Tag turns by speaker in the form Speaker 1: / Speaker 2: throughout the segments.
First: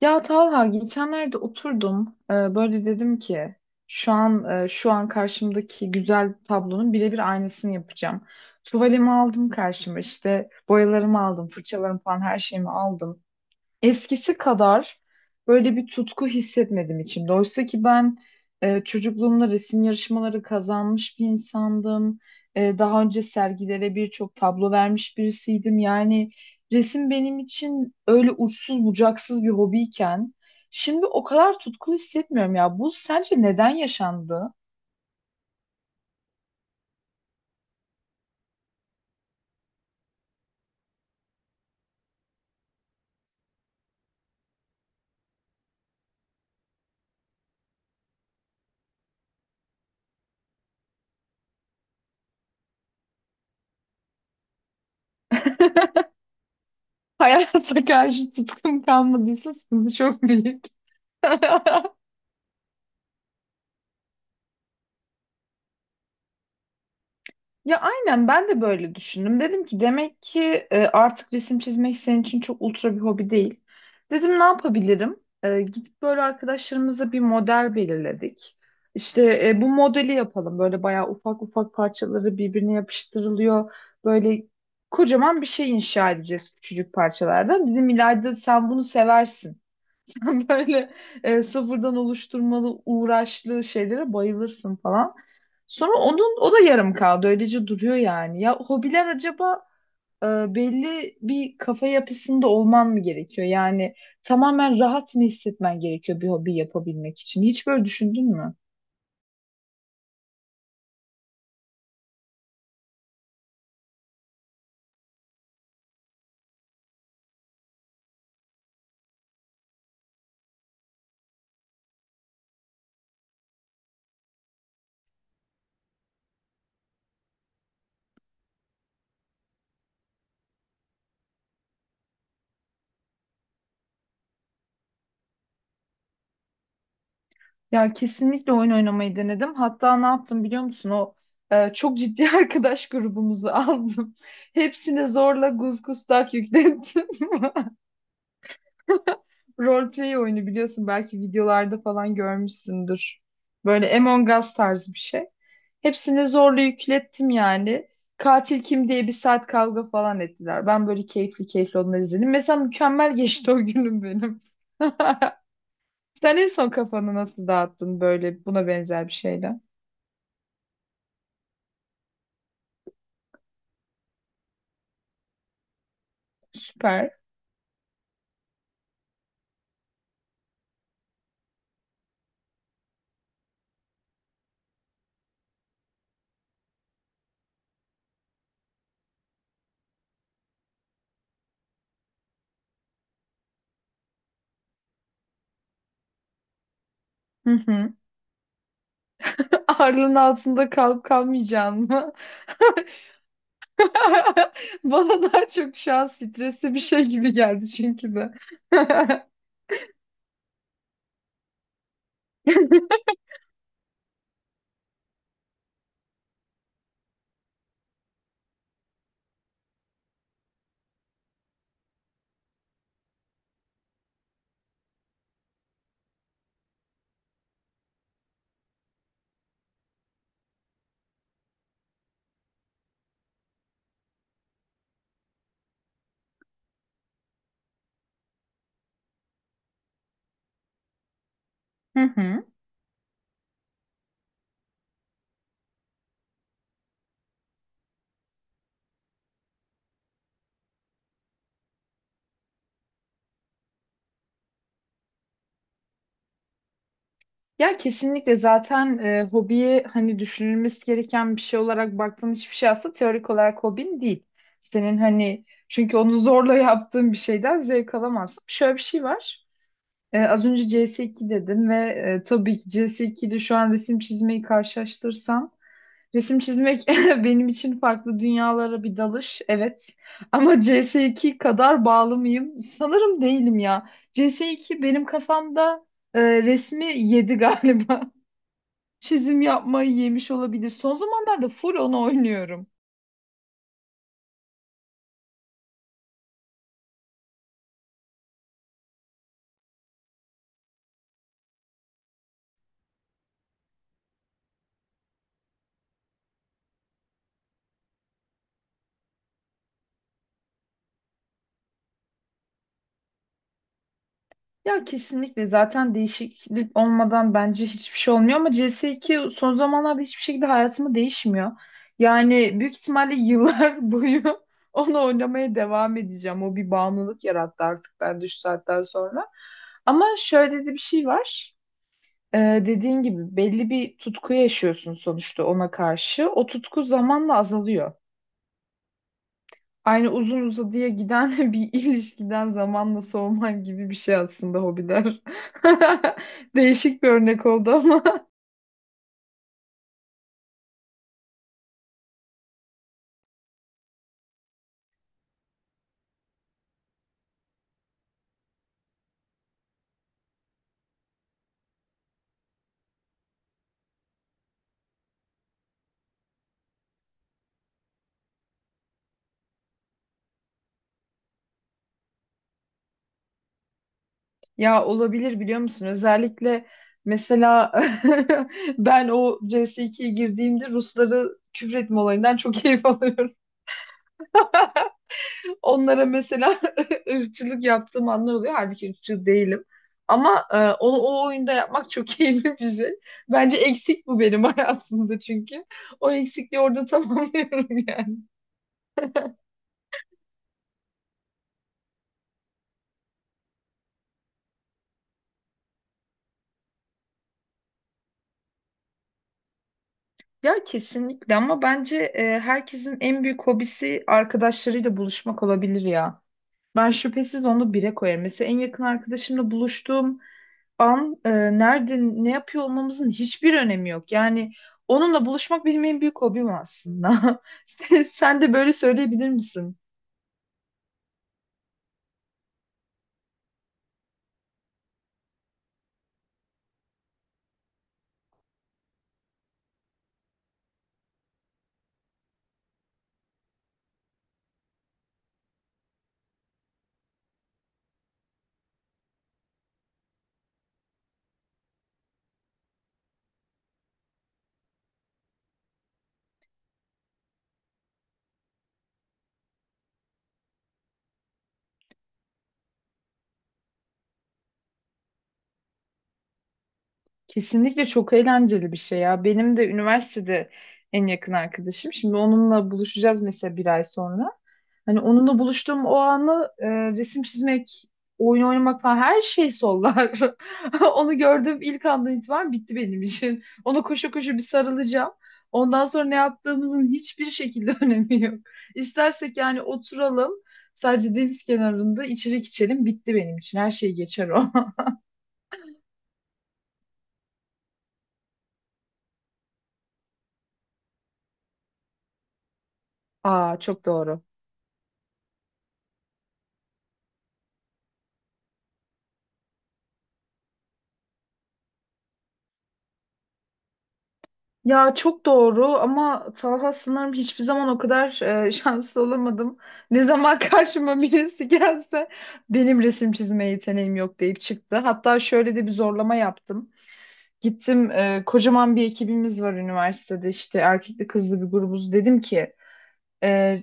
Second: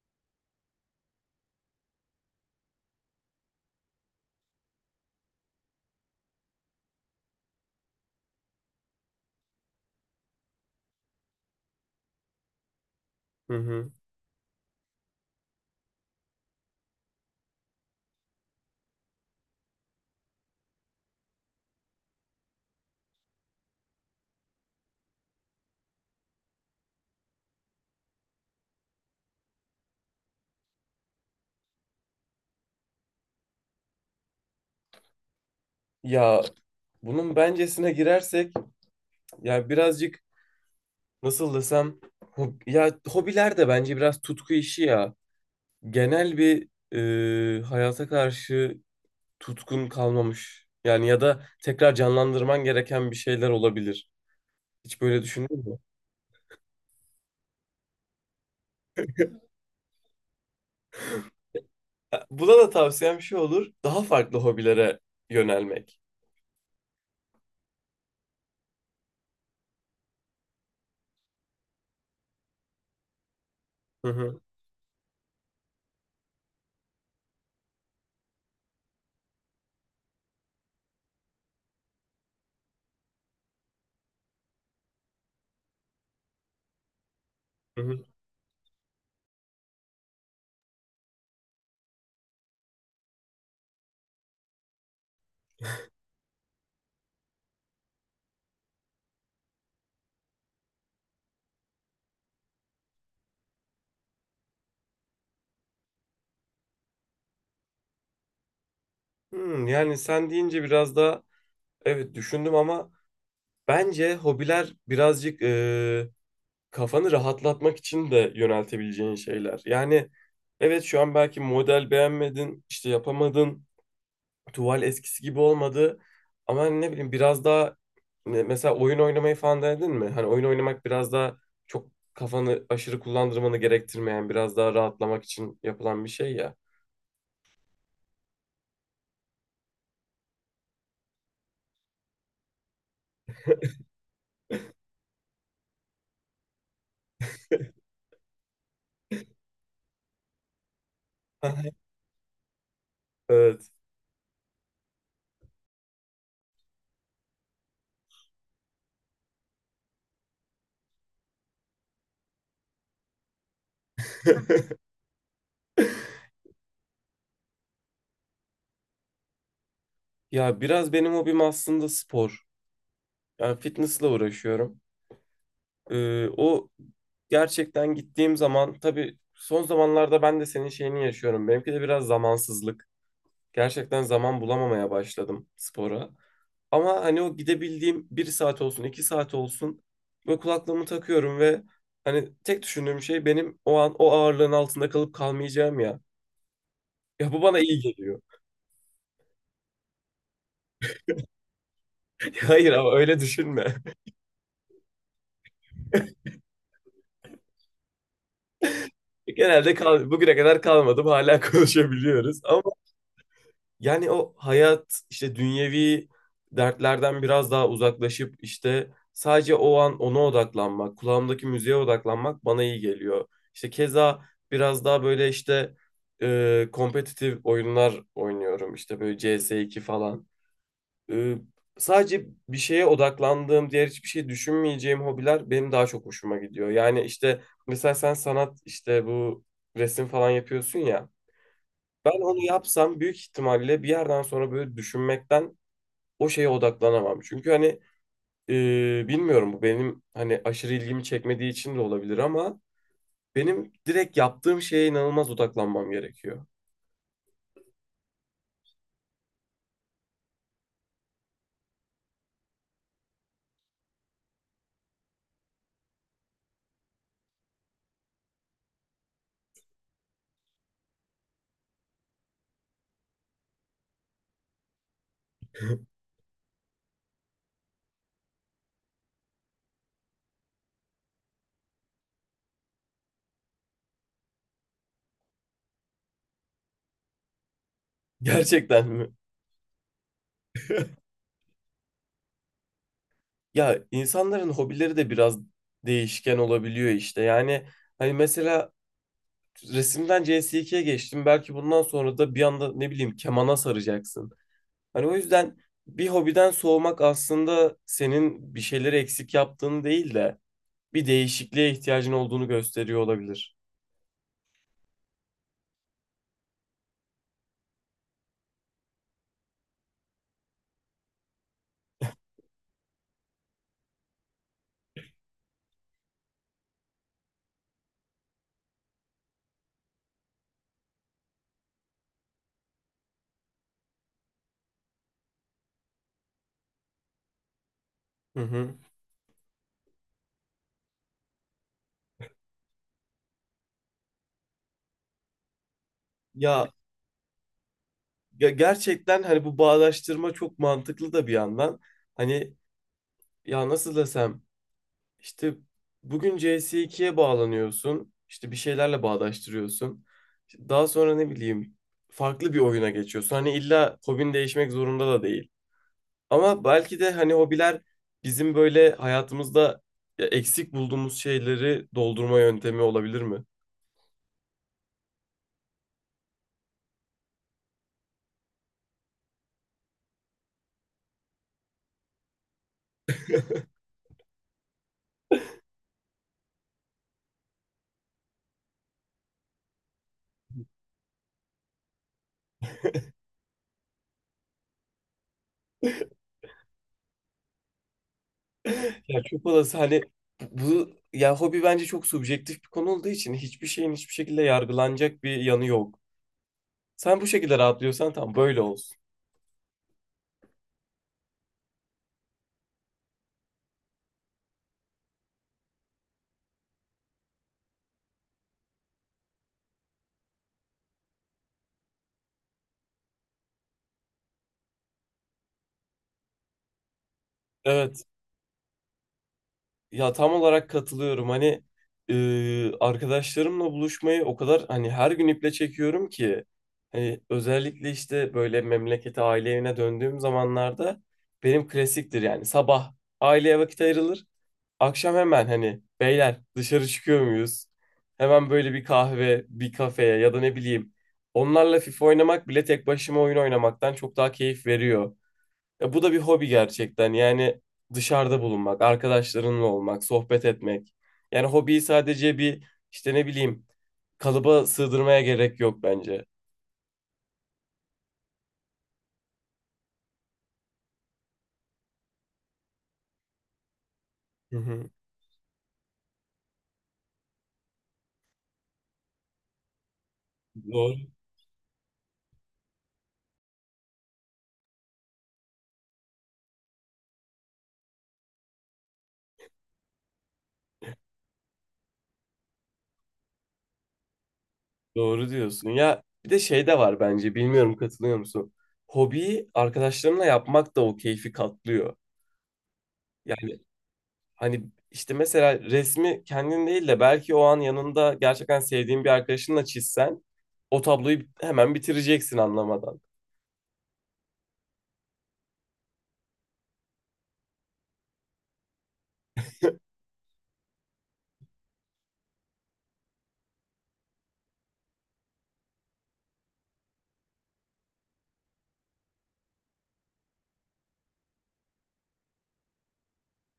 Speaker 1: Ya Talha geçenlerde oturdum böyle dedim ki şu an karşımdaki güzel tablonun birebir aynısını yapacağım. Tuvalimi aldım karşıma, işte boyalarımı aldım, fırçalarımı falan her şeyimi aldım,
Speaker 2: Hı hı.
Speaker 1: eskisi kadar böyle bir tutku hissetmedim içimde. Oysa ki ben çocukluğumda resim yarışmaları kazanmış bir insandım. Daha önce sergilere birçok tablo vermiş birisiydim. Yani resim benim için öyle uçsuz bucaksız bir hobiyken şimdi o kadar tutkulu hissetmiyorum ya. Bu sence neden yaşandı?
Speaker 2: Ya bunun bencesine girersek ya birazcık nasıl desem ya hobiler de bence biraz tutku işi ya. Genel bir hayata karşı tutkun kalmamış. Yani ya da tekrar canlandırman gereken bir şeyler olabilir. Hiç böyle düşündün mü?
Speaker 1: Hayata karşı tutkum kalmadıysa sıkıntı çok büyük.
Speaker 2: Ha, buna da tavsiyem şu olur. Daha farklı hobilere yönelmek.
Speaker 1: Ya aynen ben de böyle düşündüm. Dedim ki demek ki artık resim çizmek senin için çok ultra bir hobi değil.
Speaker 2: Hı
Speaker 1: Dedim
Speaker 2: hı.
Speaker 1: ne yapabilirim? Gidip böyle arkadaşlarımıza bir model belirledik. İşte bu modeli yapalım. Böyle bayağı ufak ufak parçaları birbirine yapıştırılıyor. Böyle kocaman bir şey inşa edeceğiz küçücük parçalardan.
Speaker 2: Hı
Speaker 1: Dedim,
Speaker 2: hı.
Speaker 1: İlayda sen bunu seversin. Böyle sıfırdan oluşturmalı uğraşlı şeylere bayılırsın falan. Sonra onun, o da yarım kaldı. Öylece duruyor yani. Ya hobiler acaba e, belli bir kafa yapısında olman mı gerekiyor? Yani tamamen rahat mı hissetmen gerekiyor bir hobi yapabilmek için? Hiç böyle düşündün mü?
Speaker 2: Hmm, yani sen deyince biraz daha evet düşündüm ama bence hobiler birazcık kafanı rahatlatmak için de yöneltebileceğin şeyler. Yani evet, şu an belki model beğenmedin, işte yapamadın, tuval eskisi gibi olmadı. Ama hani ne bileyim biraz daha mesela oyun oynamayı falan denedin mi? Hani oyun oynamak biraz daha çok kafanı aşırı kullandırmanı gerektirmeyen, biraz daha rahatlamak için yapılan bir şey ya.
Speaker 1: Ya kesinlikle oyun oynamayı denedim. Hatta ne yaptım biliyor musun? O çok ciddi arkadaş grubumuzu aldım. Hepsine zorla gusgustak yüklettim. Roleplay oyunu, biliyorsun, belki videolarda falan görmüşsündür.
Speaker 2: Evet.
Speaker 1: Böyle Among Us tarzı bir şey. Hepsini zorla yüklettim yani. Katil kim diye bir saat kavga falan ettiler. Ben böyle keyifli keyifli onları izledim. Mesela mükemmel geçti o günüm benim. Sen en son kafanı nasıl dağıttın böyle buna benzer bir şeyle?
Speaker 2: Ya biraz benim hobim aslında spor. Yani fitnessle uğraşıyorum. O
Speaker 1: Süper.
Speaker 2: gerçekten gittiğim zaman tabii son zamanlarda ben de senin şeyini yaşıyorum. Benimki de biraz zamansızlık. Gerçekten zaman bulamamaya başladım spora. Ama hani o gidebildiğim bir saat olsun, iki saat olsun ve kulaklığımı takıyorum ve hani tek düşündüğüm şey benim o an o ağırlığın altında kalıp kalmayacağım ya. Ya bu
Speaker 1: Hı
Speaker 2: bana iyi
Speaker 1: hı.
Speaker 2: geliyor.
Speaker 1: Ağırlığın altında kalıp kalmayacağın mı?
Speaker 2: Hayır, ama öyle düşünme.
Speaker 1: Bana daha çok şu an stresli bir şey gibi geldi çünkü de.
Speaker 2: Genelde kal bugüne kadar kalmadım, hala konuşabiliyoruz ama. Yani o hayat işte dünyevi dertlerden biraz daha uzaklaşıp işte sadece o an ona odaklanmak, kulağımdaki müziğe odaklanmak bana iyi geliyor. İşte keza biraz daha böyle işte kompetitif oyunlar oynuyorum. İşte böyle CS2 falan. E, sadece bir şeye odaklandığım, diğer hiçbir şey düşünmeyeceğim hobiler benim daha çok hoşuma gidiyor. Yani işte mesela sen sanat işte bu resim falan yapıyorsun ya.
Speaker 1: Hı
Speaker 2: Ben onu
Speaker 1: hı.
Speaker 2: yapsam büyük ihtimalle bir yerden sonra böyle düşünmekten o şeye odaklanamam. Çünkü hani bilmiyorum, bu benim hani aşırı ilgimi çekmediği için de olabilir ama benim direkt yaptığım şeye inanılmaz odaklanmam gerekiyor.
Speaker 1: Ya kesinlikle zaten hobiyi, hani düşünülmesi gereken bir şey olarak baktığın hiçbir şey aslında teorik olarak hobin değil. Senin hani, çünkü onu zorla yaptığın bir şeyden zevk alamazsın. Şöyle bir şey var. Az önce CS2 dedim ve tabii ki CS2 ile şu an resim çizmeyi karşılaştırsam, resim çizmek benim için farklı dünyalara bir dalış, evet. Ama CS2 kadar bağlı mıyım? Sanırım değilim ya. CS2 benim kafamda resmi yedi galiba.
Speaker 2: Gerçekten mi?
Speaker 1: Çizim yapmayı yemiş olabilir. Son zamanlarda full onu oynuyorum.
Speaker 2: Ya insanların hobileri de biraz değişken olabiliyor işte. Yani hani mesela resimden CS2'ye geçtim. Belki bundan sonra da bir anda ne bileyim kemana saracaksın. Hani o yüzden bir hobiden soğumak aslında senin bir şeyleri eksik yaptığını değil de bir değişikliğe ihtiyacın olduğunu gösteriyor olabilir.
Speaker 1: Ya kesinlikle zaten değişiklik olmadan bence hiçbir şey olmuyor, ama CS2 son zamanlarda hiçbir şekilde hayatımı değişmiyor. Yani büyük ihtimalle yıllar boyu onu oynamaya devam edeceğim. O bir bağımlılık yarattı artık ben şu saatten sonra. Ama şöyle de bir şey var. Dediğin gibi belli bir tutku yaşıyorsun sonuçta ona karşı. O tutku zamanla azalıyor.
Speaker 2: Hı hı.
Speaker 1: Aynı uzun uzadıya giden bir ilişkiden zamanla soğuman gibi bir şey aslında hobiler.
Speaker 2: Ya,
Speaker 1: Değişik bir örnek oldu ama.
Speaker 2: ya gerçekten hani bu bağdaştırma çok mantıklı da bir yandan. Hani ya nasıl desem işte bugün C S ikiye bağlanıyorsun. İşte bir şeylerle bağdaştırıyorsun. İşte daha sonra ne bileyim farklı bir oyuna geçiyorsun. Hani illa hobin değişmek zorunda da değil. Ama belki de hani hobiler bizim böyle hayatımızda ya eksik bulduğumuz şeyleri doldurma yöntemi olabilir mi?
Speaker 1: Ya olabilir, biliyor musun? Özellikle mesela ben o CS2'ye girdiğimde Rusları küfretme olayından çok keyif alıyorum. Onlara mesela ırkçılık yaptığım anlar oluyor. Halbuki ırkçı değilim. Ama onu o oyunda yapmak çok keyifli bir şey. Bence eksik bu benim hayatımda çünkü. O eksikliği orada tamamlıyorum yani.
Speaker 2: Ya çok olası hani ya hobi bence çok subjektif bir konu olduğu için hiçbir şeyin hiçbir şekilde yargılanacak bir yanı yok. Sen bu şekilde rahatlıyorsan tam böyle olsun.
Speaker 1: Ya kesinlikle, ama bence herkesin en büyük hobisi arkadaşlarıyla buluşmak olabilir ya. Ben şüphesiz onu bire koyarım. Mesela en yakın arkadaşımla buluştuğum an nerede ne yapıyor olmamızın hiçbir önemi yok. Yani onunla buluşmak benim en büyük hobim aslında. Sen,
Speaker 2: Evet.
Speaker 1: sen de böyle söyleyebilir misin?
Speaker 2: Ya tam olarak katılıyorum. Hani arkadaşlarımla buluşmayı o kadar hani her gün iple çekiyorum ki hani özellikle işte böyle memlekete aile evine döndüğüm zamanlarda benim klasiktir yani sabah aileye vakit ayrılır. Akşam hemen hani beyler dışarı çıkıyor muyuz? Hemen böyle bir kahve, bir kafeye ya da ne bileyim onlarla FIFA oynamak bile tek başıma oyun oynamaktan çok daha keyif veriyor. Ya bu da bir hobi gerçekten. Yani dışarıda bulunmak, arkadaşlarınla olmak, sohbet etmek. Yani hobiyi sadece bir işte ne bileyim kalıba sığdırmaya gerek yok bence.
Speaker 1: Kesinlikle çok eğlenceli bir şey ya. Benim de üniversitede en yakın arkadaşım. Şimdi onunla buluşacağız mesela, bir ay sonra.
Speaker 2: Hı hı.
Speaker 1: Hani onunla buluştuğum o anı resim çizmek, oyun oynamak falan, her şey sollar.
Speaker 2: Doğru,
Speaker 1: Onu gördüğüm ilk andan itibaren bitti benim için. Ona koşa koşa bir sarılacağım. Ondan sonra ne yaptığımızın hiçbir şekilde önemi yok. İstersek yani oturalım, sadece deniz kenarında içecek içelim, bitti benim için. Her şey geçer o.
Speaker 2: doğru diyorsun. Ya bir de şey de var bence. Bilmiyorum katılıyor musun? Hobiyi arkadaşlarınla yapmak da o keyfi katlıyor.
Speaker 1: Aa,
Speaker 2: Yani
Speaker 1: çok doğru.
Speaker 2: hani işte mesela resmi kendin değil de belki o an yanında gerçekten sevdiğin bir arkadaşınla çizsen o tabloyu hemen bitireceksin anlamadan.
Speaker 1: Ya çok doğru ama Talha, sanırım hiçbir zaman o kadar şanslı olamadım. Ne zaman karşıma birisi gelse, benim resim çizme yeteneğim yok deyip çıktı. Hatta şöyle de bir zorlama yaptım. Gittim, kocaman bir ekibimiz var üniversitede, işte erkekli kızlı bir grubuz. Dedim ki e,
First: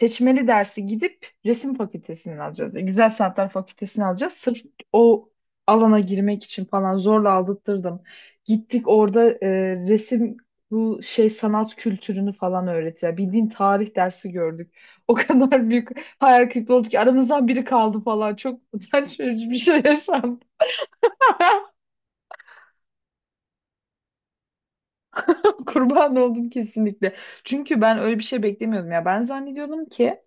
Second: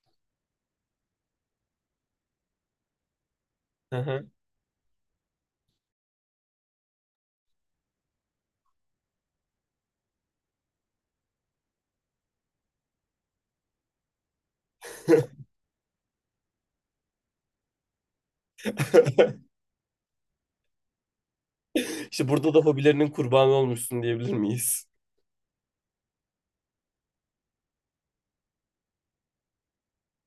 Speaker 1: seçmeli dersi gidip resim fakültesinden alacağız. Güzel Sanatlar
Speaker 2: Hı
Speaker 1: fakültesini
Speaker 2: hı.
Speaker 1: alacağız. Sırf o alana girmek için falan zorla aldırttırdım. Gittik orada resim, bu şey, sanat kültürünü falan öğretiyor. Bildiğin tarih dersi gördük. O kadar büyük hayal kırıklığı oldu ki aramızdan biri kaldı falan. Çok utanç verici bir şey yaşandı.
Speaker 2: İşte burada da hobilerinin kurbanı olmuşsun diyebilir miyiz?
Speaker 1: Kurban oldum kesinlikle. Çünkü ben öyle bir şey beklemiyordum ya. Ben zannediyordum ki,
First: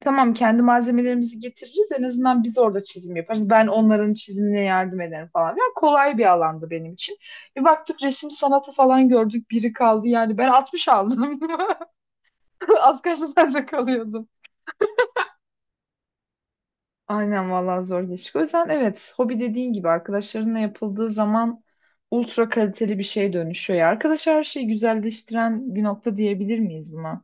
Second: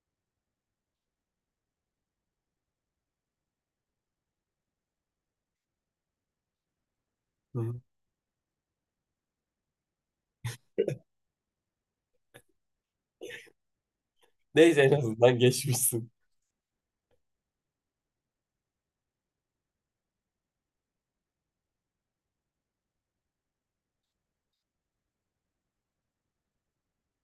Speaker 1: tamam, kendi malzemelerimizi getiririz. En azından biz orada çizim yaparız. Ben onların çizimine yardım ederim falan. Yani kolay bir alandı benim için.
Speaker 2: Hı
Speaker 1: Bir
Speaker 2: hı.
Speaker 1: baktık, resim sanatı falan gördük. Biri kaldı yani. Ben 60 aldım. Az kalsın ben de kalıyordum.
Speaker 2: Neyse, en azından geçmişsin.
Speaker 1: Aynen vallahi, zor geçti. O yüzden evet, hobi, dediğin gibi, arkadaşlarınla yapıldığı zaman ultra kaliteli bir şeye dönüşüyor ya. Arkadaş, her şeyi güzelleştiren bir nokta, diyebilir miyiz buna?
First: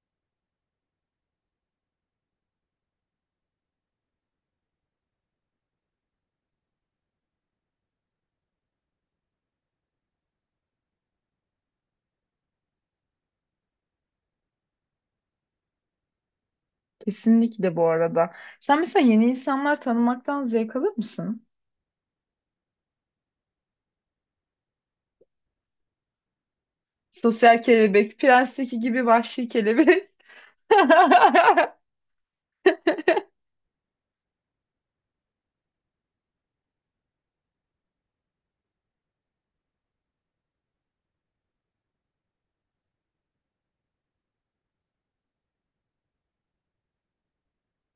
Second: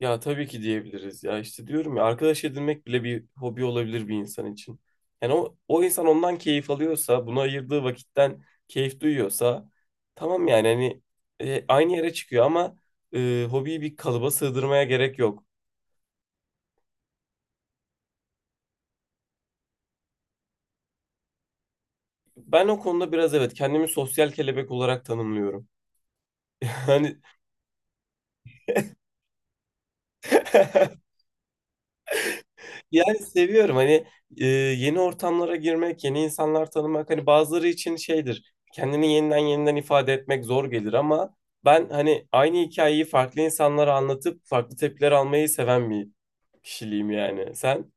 Speaker 2: Ya tabii ki diyebiliriz ya, işte diyorum ya arkadaş edinmek bile bir hobi olabilir bir insan için. Yani o insan ondan keyif alıyorsa, buna ayırdığı vakitten keyif duyuyorsa tamam yani hani aynı yere çıkıyor ama hobiyi bir kalıba sığdırmaya gerek yok.
Speaker 1: Kesinlikle bu arada. Sen mesela yeni insanlar tanımaktan zevk alır mısın?
Speaker 2: Ben o konuda biraz evet kendimi sosyal kelebek olarak tanımlıyorum. Yani
Speaker 1: Sosyal kelebek, Prens'teki gibi vahşi kelebek.
Speaker 2: yani seviyorum hani yeni ortamlara girmek, yeni insanlar tanımak hani bazıları için şeydir. Kendini yeniden ifade etmek zor gelir ama ben hani aynı hikayeyi farklı insanlara anlatıp farklı tepkiler almayı seven bir kişiliğim yani. Sen?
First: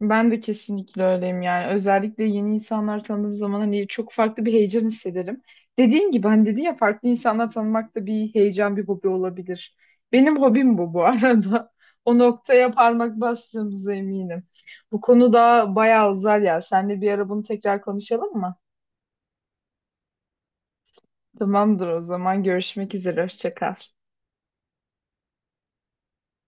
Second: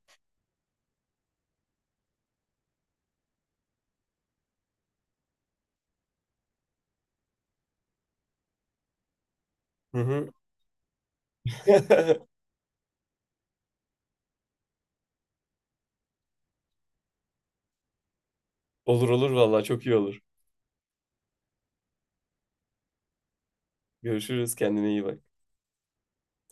Speaker 1: Ben de kesinlikle öyleyim yani. Özellikle yeni insanlar tanıdığım zaman hani çok farklı bir heyecan hissederim. Dediğim gibi, hani dedin ya, farklı insanlar tanımak da bir heyecan, bir hobi olabilir.
Speaker 2: Hı hı.
Speaker 1: Benim hobim bu arada. O noktaya parmak bastığımıza eminim. Bu konu daha bayağı uzar ya. Seninle bir ara bunu tekrar konuşalım mı?
Speaker 2: Olur olur vallahi çok iyi olur.
Speaker 1: Tamamdır o zaman. Görüşmek üzere. Hoşça kal.
Speaker 2: Görüşürüz, kendine iyi bak.